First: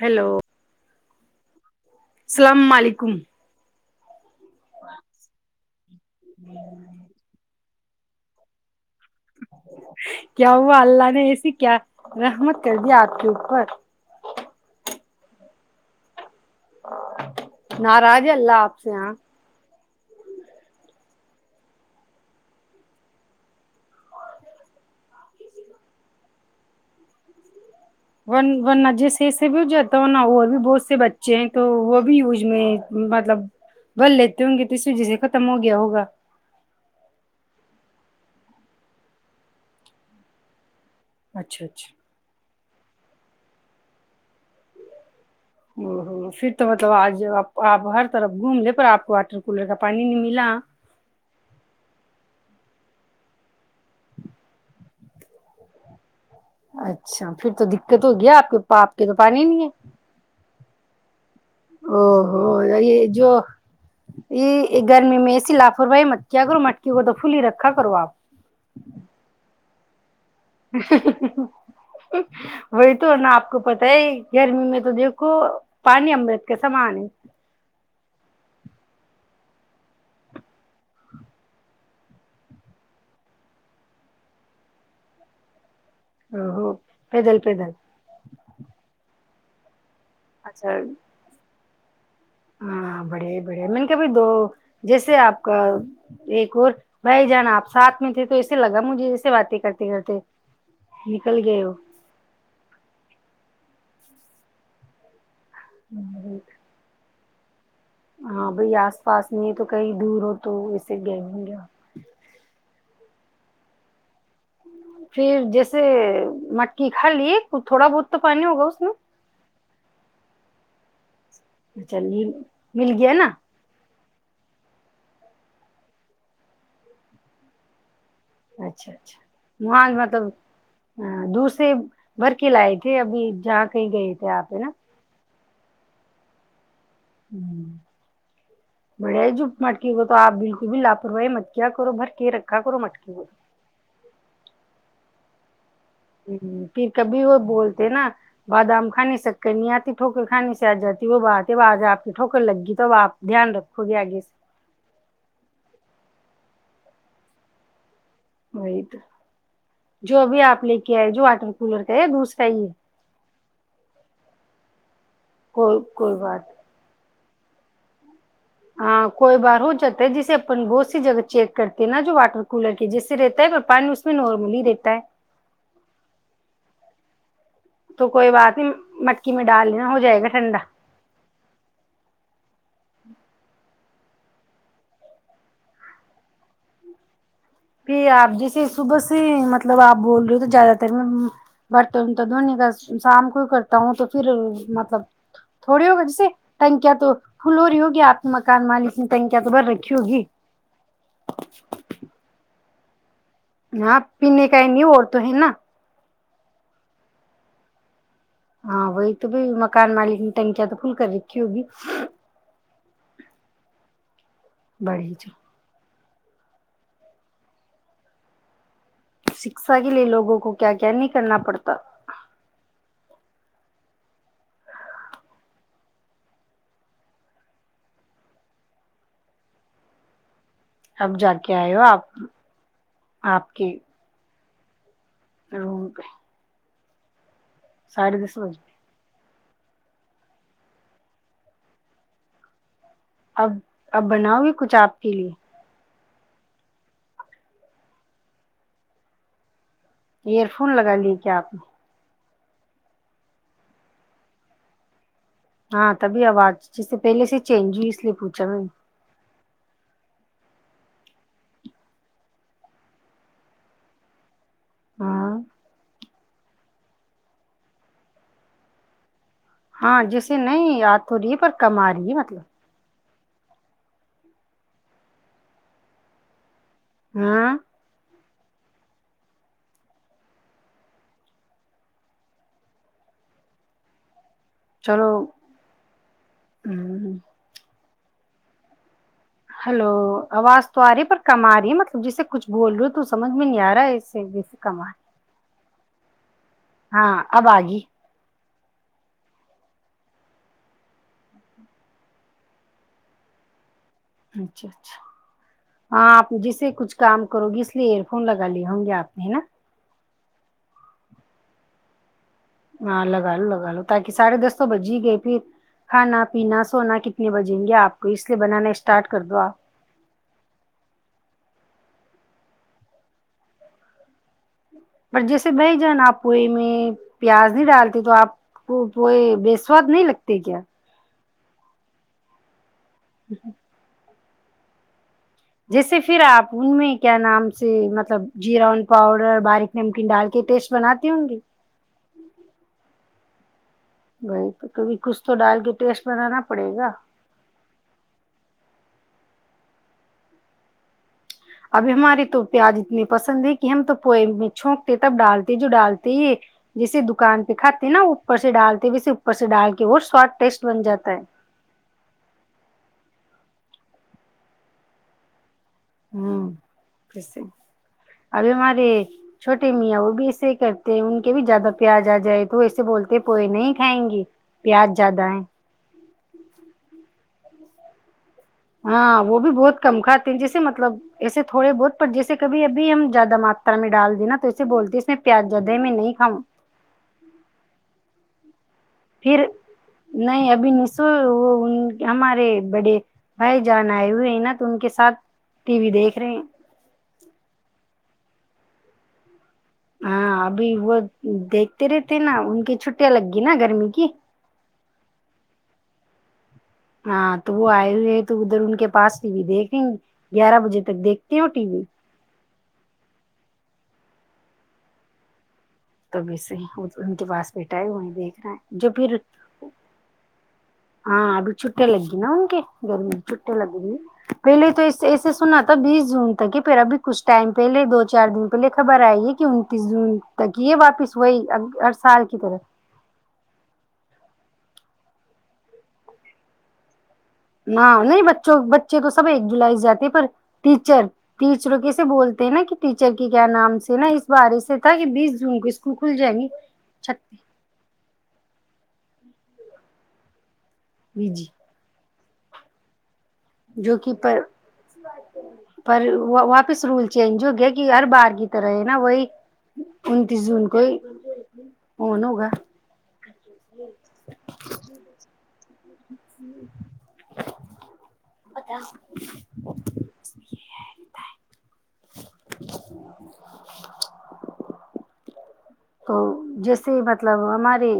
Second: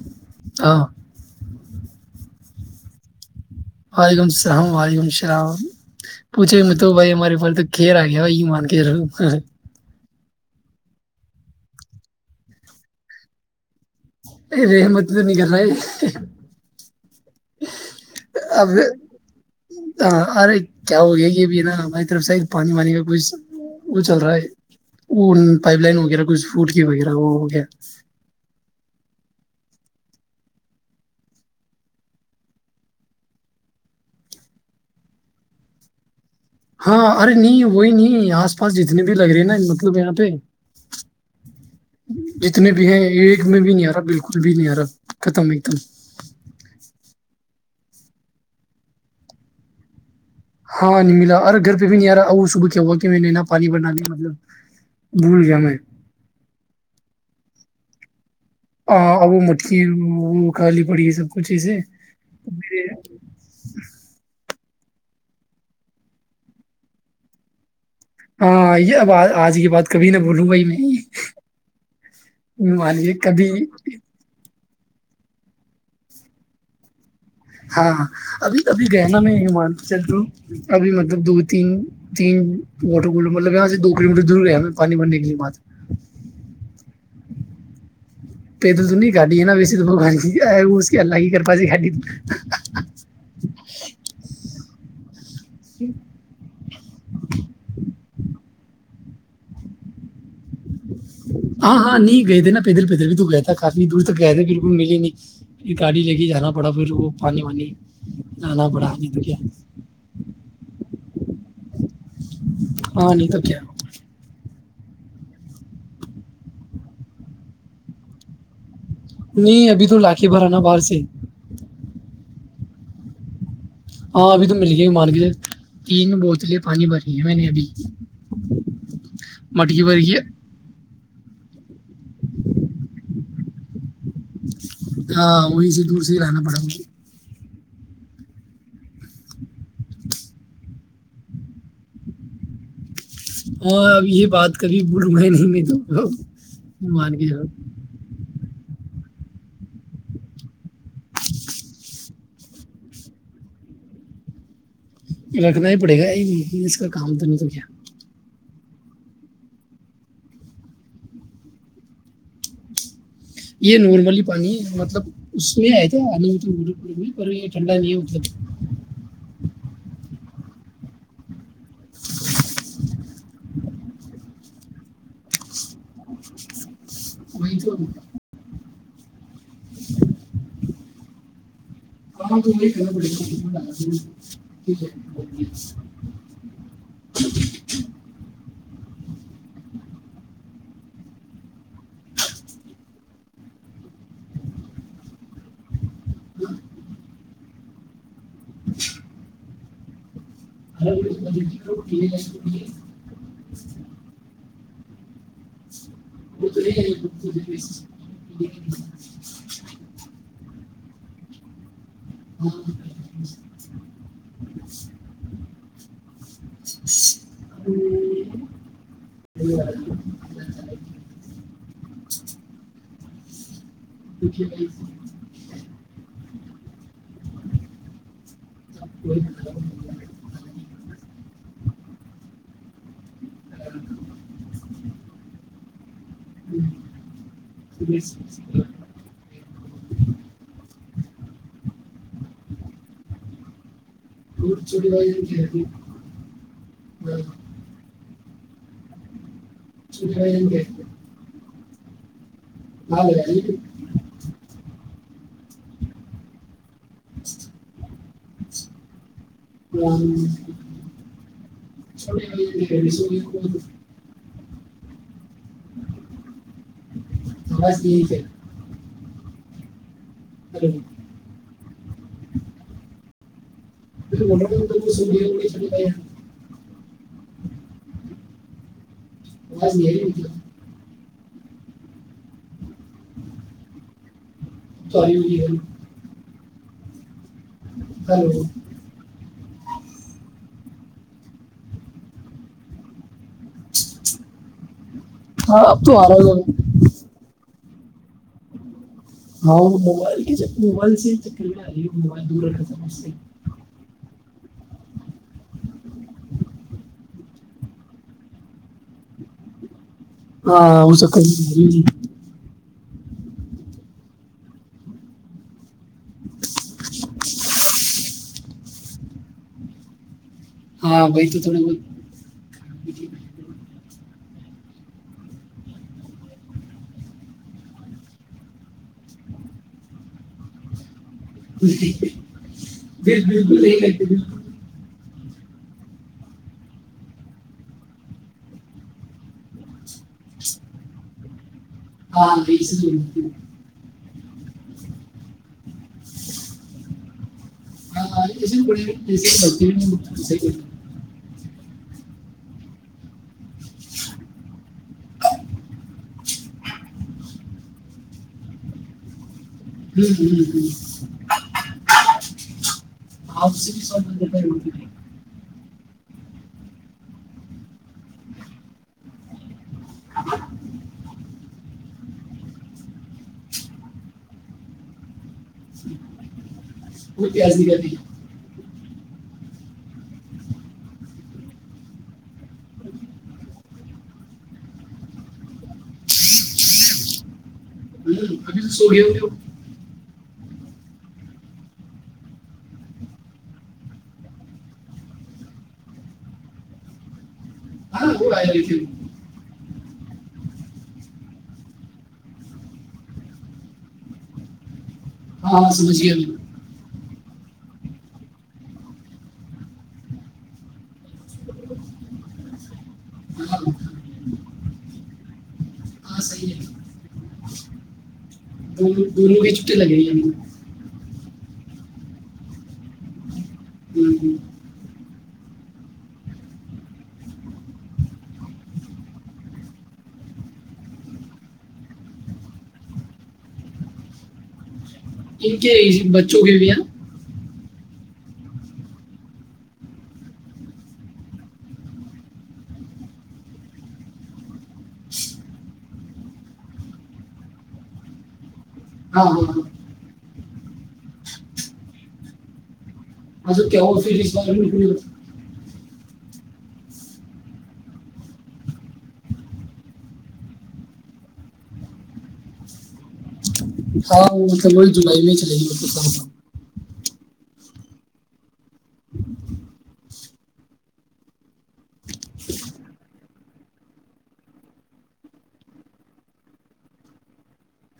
Hello السلام علیکم ہ گم السلام علیکم السلام پوچھے گ میں تو بھائی ہماری فتک کر آ گیا وہی مار کے [unintelligible] کیا ہوا اللہ نے ایسی کیا رحمت کر دیا آپ کے اوپر ا رحمت تو نہیں کر رہا ناراض اللہ آپ سے ہاں ہ ارے کیا ہو گیا یہ بھی ہے نا باری طرف سےید پانی وانی کا کوھ وہ چل رہا ہے وہ پائپ لائن وغیرہ کچھ فوٹ کی وغیرہ وہ ہو گیا و و ن جیس سے بھی ہو جاتا ہو نا اور بھی بہت سے بچے ہیں تو وہ بھی یوج میں مطلب بل لیتے ہوں گے تو اس وجہ سے ختم ہو گیا ہوگا ہاں ارے نہیں وہی نہیں آس پاس جتنے بھی لگ رہے نا مطلب یہاں پہ اچھا اچھا جتنی ہے ایک میں بھی نہیں آ رہا بالکل بھی نہیں آ رہا ختم ایک دم ہ ہوں پھر تو مطلب آج آپ ہر طرف گھوم لے پر آپ واٹر کولر کا پانی نہیں مل ہاں نہیں ملا ارے گھر پہ بھی نہیں آ رہا وہ صب ہوا کہ میں نے نا پانی بنا لیا مطلب بھول گیا میں اچھا پھر تو دقت ہو گیا آپ کے آپ کے تو ہاں وہ پانی نہیں مٹکیا ہے وہ وہ کالی پڑی ہے سب کچھ ایسے او ہو مے یہ جو یہ گرمی میں ایسی لاپرواہی مت کیا کرو مٹکی کو تو پھول ہی رکھا کرو آپ ہاں یہ اب آج کی بات کبھی نہ بھولوں گا ہی میں یوں وہی مانیے تو نا کبھی آپ کو پتا ہے گرمی میں تو تو دیکھو پانی امرت کے سامان ہے ہاں ابھی ابھی گیا نا میں ہماچل تو ابھی مطلب دو تین تین واٹر کول مطلب یہاں سے دو کلو میٹر دور گیا میں پانی بھرنے کے لیے بع ا ہوو پیدل پیدل گاڈ ہے ن ویے بگان کی ہے اچھا وہ اس کی اللہگ ہی کر بی خ ہاں بڑے بڑے میں نے کہ بھائی دو جیسے آپ کا ایک اور بھائی جان آپ ساتھ تھے تو ایے لگا مجھے ایسے باتیں کرتے کرتے نکل گئے ہو ہاں ہاں نہیں گئے تھے نا پیدل پیدل بھی تو گئے تھا کافنی دور تک گئے تھ بالکل مل ہی نہیں پھر گاڑی لے کے جانا پڑا پھر وہ ہ ہونی ہاں بھائی آس پاس میں تو کہیں دور ہو تو گیم گ ہاں نہیں تو کیا پھر جیسے مکی کھا لیے تھوڑا بہت تو پانی ہوگا اس میں نہیں ابھی تو لا کے بھرا نا باہر سے اچھا م مل گیا نا ہاں ابھی تو مل گیا مار کے تین بوتلیں پانی بری ہیں میں نے ابھی اچھا اچھا مٹکی مج بھری ہے مطلب ہ دوسرے بھر کے لائے تھے ابھی جہاں کہیں گئے تھے آپ نا ہاں وہیں سے دور سے ہی رہنا پڑا گے ہ بڑے جپ مٹکی کو تو آپ بالکل بھی لاپرواہی مت کیا کرو بھر کے رکھا کرو مٹکے کو اور اب یہ بات کبھی بولوں گا نہیں میں تو ہ پھر مان کبھی کے وہ چلو بولتے نا بادام کھانے سےک کر نہیں آتی ٹھوکر کھانے سے آ جاتی وہ بات ہے آج آپ کی ٹھکر لگ گی تو ا آپ دھیان رکھو گے آگے سے رکھنا ہی پڑے گا نہیں اس کا کام ت نہیں تو کیا وہی تو جو بھی آپ لے کے ہے جو واٹر کولر کا ہے دوسرا ہی ہے یہ نارملی پانی مطلب اس میں کوئی ہےئے تو کوئی بات اور ٹنڈاد ات ہاں کوئی بار ہو جاتا ہے جسے اپن بہت سی جگہ چیک کرتے ہیں نا جو واٹر کولر کے جس سے رہتا ہے پانی اس میں نارملی رہتا ہے تو کوئی بات نہیں م [unintelligible] کی میں ڈال لینا ہو جائے گا ٹنڈا [unintelligible] پ آپ جی صبح سے مطلب آپ بول رہے ہو تو زیادہ تر میں برتن تو دھونی کا شام کو ہی کرتا ہوں تو پھر مطلب تھوڑی ہوگا جیسے ٹنکیا تو فلور ہوں گیت مکان ملس کی تن ا تو بر رہی کیوں ہیی ہلو [unintelligible] ہاں پینے کائی نہیں اڑت ہے نا وہ تو نہیں ہاں وہی تو بھی مکان مالک ٹنکیا تو کھل کر رکھی ہوگی [unintelligible] بڑی چ ہوں شکشا کے لیے لوگوں کو کیا کیا نہیں کرنا پڑتا [unintelligible] [unintelligible] اب جا کے آئے ہو آپ آپ کی [unintelligible] اور [unintelligible] دس بجے [unintelligible] اب اب بناؤ گی کچھ چھوٹے آپ کے بھائی لیے [unintelligible] ایئر فون چھوٹے لگا لی کیا آپ نے ہاں ہاں تبھی آواز جس سے پہلے سے چینج ہوئی اس لیے پوچھا میں نے [unintelligible] ہاں بس یہ ہے ہاں جیسے نہیں یاد ہو رہی ہے پر کما رہی ہے مطلب [unintelligible] ہاں بس یہ ک توائی بھیی ہے ہوں ہ ہلو ہلو آواز تو آ رہی ہے پر کم آ رہی ہے مطلب جیسے کچھ بول رہے ہو تو سمجھ میں نہیں آ رہا ہے اسے جیسے کم رہی ہاں اب تو آ رہا ہے ہاں ابگ ہاں موائل کی ج موبائل سے چکری میں آ رہی ہے موبائل دور رکھا تھا سے اچھا اچھا ہاں آپ جسے کچھ کام کرو گی اس لیے ایئر فون لگا لیے ہوں گے آپ نے ہے نا ہاں وہ سکر ہاں لگا لو لگا لو تاکہ ساڑھے دس تو بج ہی گئے پھر کھانا پینا سونا کتنے بجیں گے آپ کو اس لیے بنانا اسٹارٹ کر دو آپ ہاں بائی تو تھڑا بت پر جیسے بھائی جان آپ کوئی میں پیاز نہیں ڈالتے تو آپ کو کوئی بےسواد نہیں لگتے کیا [unintelligible] جی بالکلی جیسے پھر آپ ان میں کیا نام سے مطلب جیرا ان پاؤڈر باریک نمکین ڈال کے ٹیسٹ بناتی ہوں گی ہاں بیس تو بی تو کبھی کچھ تو ڈال کے ٹیسٹ بنانا پڑے گا [unintelligible] ابھی ہماری تو پیاز اتنی پسند ہے کہ ہم تو پو میں چھونکتے تب ڈالتے جو ڈالتے ہی جیسے دکان پہ کھاتے ہیں نا اوپر سے ڈالتے ویسے پر سے ڈال کے اور سواد ٹیسٹ بولتے بن جاتا ہے آپ سے بھی س ب بر ہوتی ہسے ابھی ہمارے چھوٹے میاں وہ بھی ایسے ہی کرتے ہیں ان کے بھی زیادہ پیاز آ جائے تو ایسے بولتے پوئے نہیں کھائیں گی پیاز زیادہ ہے وہ تز نہیں کر ت ہاں وہ بھی بہت کم کھاتے ہیں جیسے مطلب ایسے تھوڑے بہت پر جیسے کبھی ابھی ہم زیادہ ماترا میں ڈال دیے نا تو ایسے بولتی اس میں پیاز زیادہ میں نہیں کھاؤں ج سو گ ہو گ ہو پھر نہیں ابھی نسو وہ ان ہمارے بڑے بھائی جان آئے ہوئے ہیں نا تو ان کے ساتھ ٹی وی دیکھ رہے ہیں ت ہاں ابھی وہ دیکھتے رہتے نا ان کی چھٹیاں لگ گی نا گرمی کی ہاںاں سمجھ گیاب ہاں تو وہ آئے ہوئے ہیں تو ادھر ان کے پاس ٹی وی دیکھیں گ گیارہ بجے تک دیکھتے ہو ٹی وی ہاں صحیح توبسے ہے ان کے پاس بیٹھا ہے ہو دیکھ رہے ہیں دوروں بھی چٹی لگے ان ہاں ابھی چھٹے لگی نا ان کے گرمی چھٹے لگ پہلے تو ایسے سنا تھا بیس جون تک ہی پھر ابھی کچھ ٹائم پہلے دو چار دن پہلے خبر آئی ہے کہ انتیس جون تک ہی یہ واپس وہی ہر سال کی طرح ان کے بچوں کے بھییا ہاں نہیں بچوں بچے تو سب ایک جولائی سے جاتے پر ٹیچر ٹیچروں کیسے بولتے ہیں نا کہ ٹیچر کے کیا نام سے نا اس بارے سے تھا کہ بیس جون کو اسکول کھل جائیں گی چھ ہاں ہاں ہاں بی جی اج کیا جو کہ فس پر بار میں ک پر واپس رول چینج ہو گیا کہ ہر بار کی طرح ہے نا وہی انتیس جون کو ہی ان ہوگا ہاں وہ س بول جولائی میں چلے گی چ [unintelligible] [inaudible] تو جیسے مطلب ہمارے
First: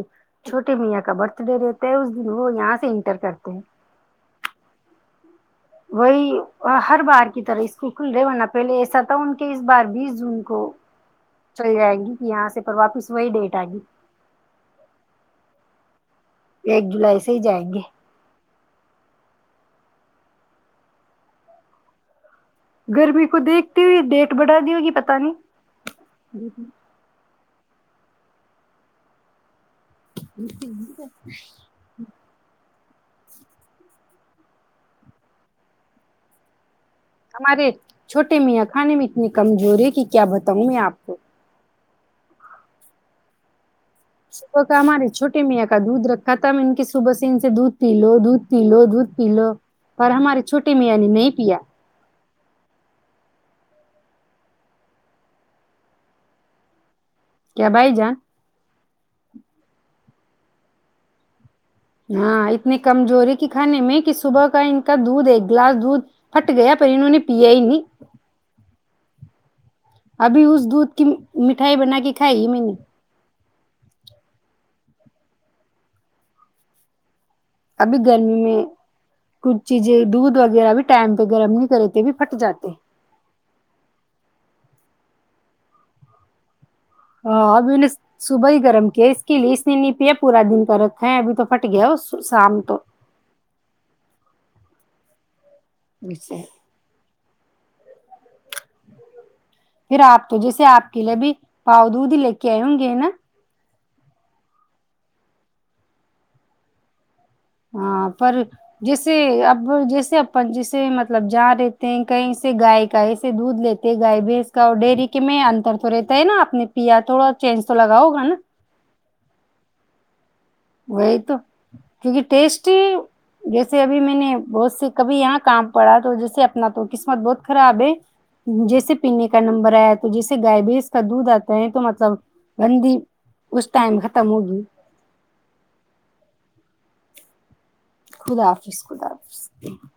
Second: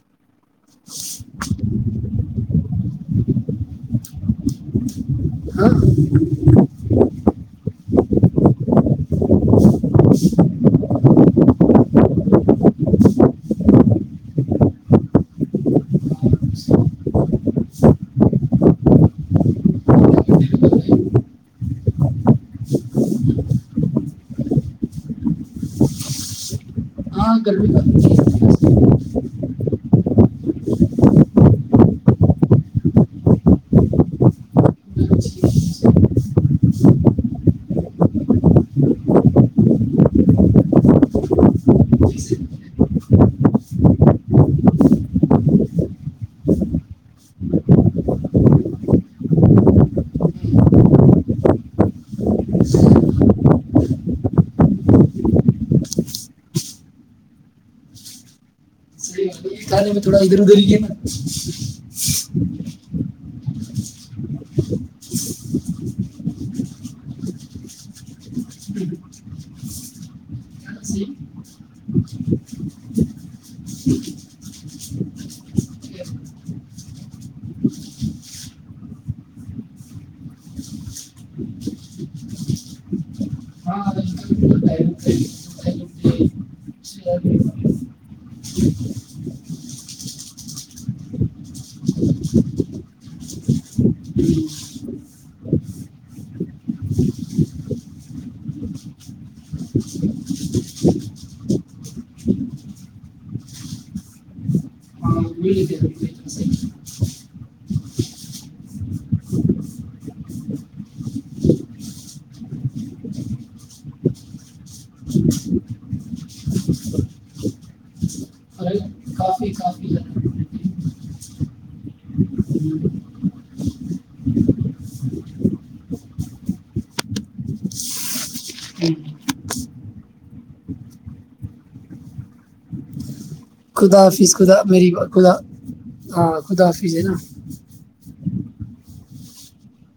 چھوٹے میاں کا برتھ ڈے رہتا ہے اس دن وہ یہاں سے انٹر کرتے ہیں وہی ہر بار کی طرح اس کو کھل رہے ہوناہ پہلے ایسا تھا ان کے اس بار بیس جون کو چل جائیں گی کہ یہاں سے پر واپس وہی ڈیٹ آ گی ایک جولائی سے ہی جائیں گے گرمی کو دیکھتی ہوئی ڈیٹ بڑھا دی ہوگی پت نہیں آاں کرل بھی گا [inaudible] ہمارے چھوٹے میاں خانے میں اتنی کمزور ہے کہ کیا بتاؤں میں آپ کو صبح کا ہمارے چھوٹے میاں کا دودھ رکھا تھا ان کی صبح سے ان سے دودھ پی لو دودھ پی لو دودھ پی لو پر ہمارے چھوٹے میاں نے نہیں پیا کیا بائی جا صحیح ہے کھانے میں تھوڑا ادھر ادھر ہی ہے نا ہاں اتنی کمزور کھانے میں کہ صبح کا ان کا دودھ ایک گلاس دودھ پھٹ گیا پر انہوں نے پیا ہی نہیں ابھی اس نا دودھ کی صحیح مٹھائی بنا کے کھائی میں نے ہے۔ ابھی گرمی میں کچھ چیزیں دودھ وغیرہ بھی ٹائم پہ گرم نہیں کرےتےبھی پھٹ جاتے ہاں ہاں ابھی نے صبح ہی گرم کیا اس کے لیے اس نے نپیا پورا دن کر رکھا ہے ابھی تو پھٹ گیا وہ شام تو پھر آپ تو جیسے آپ کے لیے بھی پاؤ دود ہی لے کے آئے ہوں گے نا ہاں وہی لیتے ہیں۔ ہاں پر جیسے اب جیسے اپن جیسے مطلب جہاں رہتے ہیں کہیں سے گائے کا ایسے دودھ لیتے گائے بھینس کا اور ڈیری کے میں انتر تو رہتا ہے نا اپپ نے پیا تھوڑا چینج تو لگاؤگا نا اور کافی کافی زیادہ۔ وہی تو کیونکہ ٹیسٹ جیسے ابھی میں نے بہت سے کبھی یہاں کام پڑا تو جیسے اپنا تو قسمت بہت خراب ہے جیسے پینے کا نمبر آیا تو جیسے گائے بھیس کا دودھ آتا ہے تو مطلب گندی اس خدا ٹائم ختم حافظ خدا ہوگی میری خدا ہاں خدا حافظ ہے نا خدا حافظ خدا حاظ ج [unintelligible]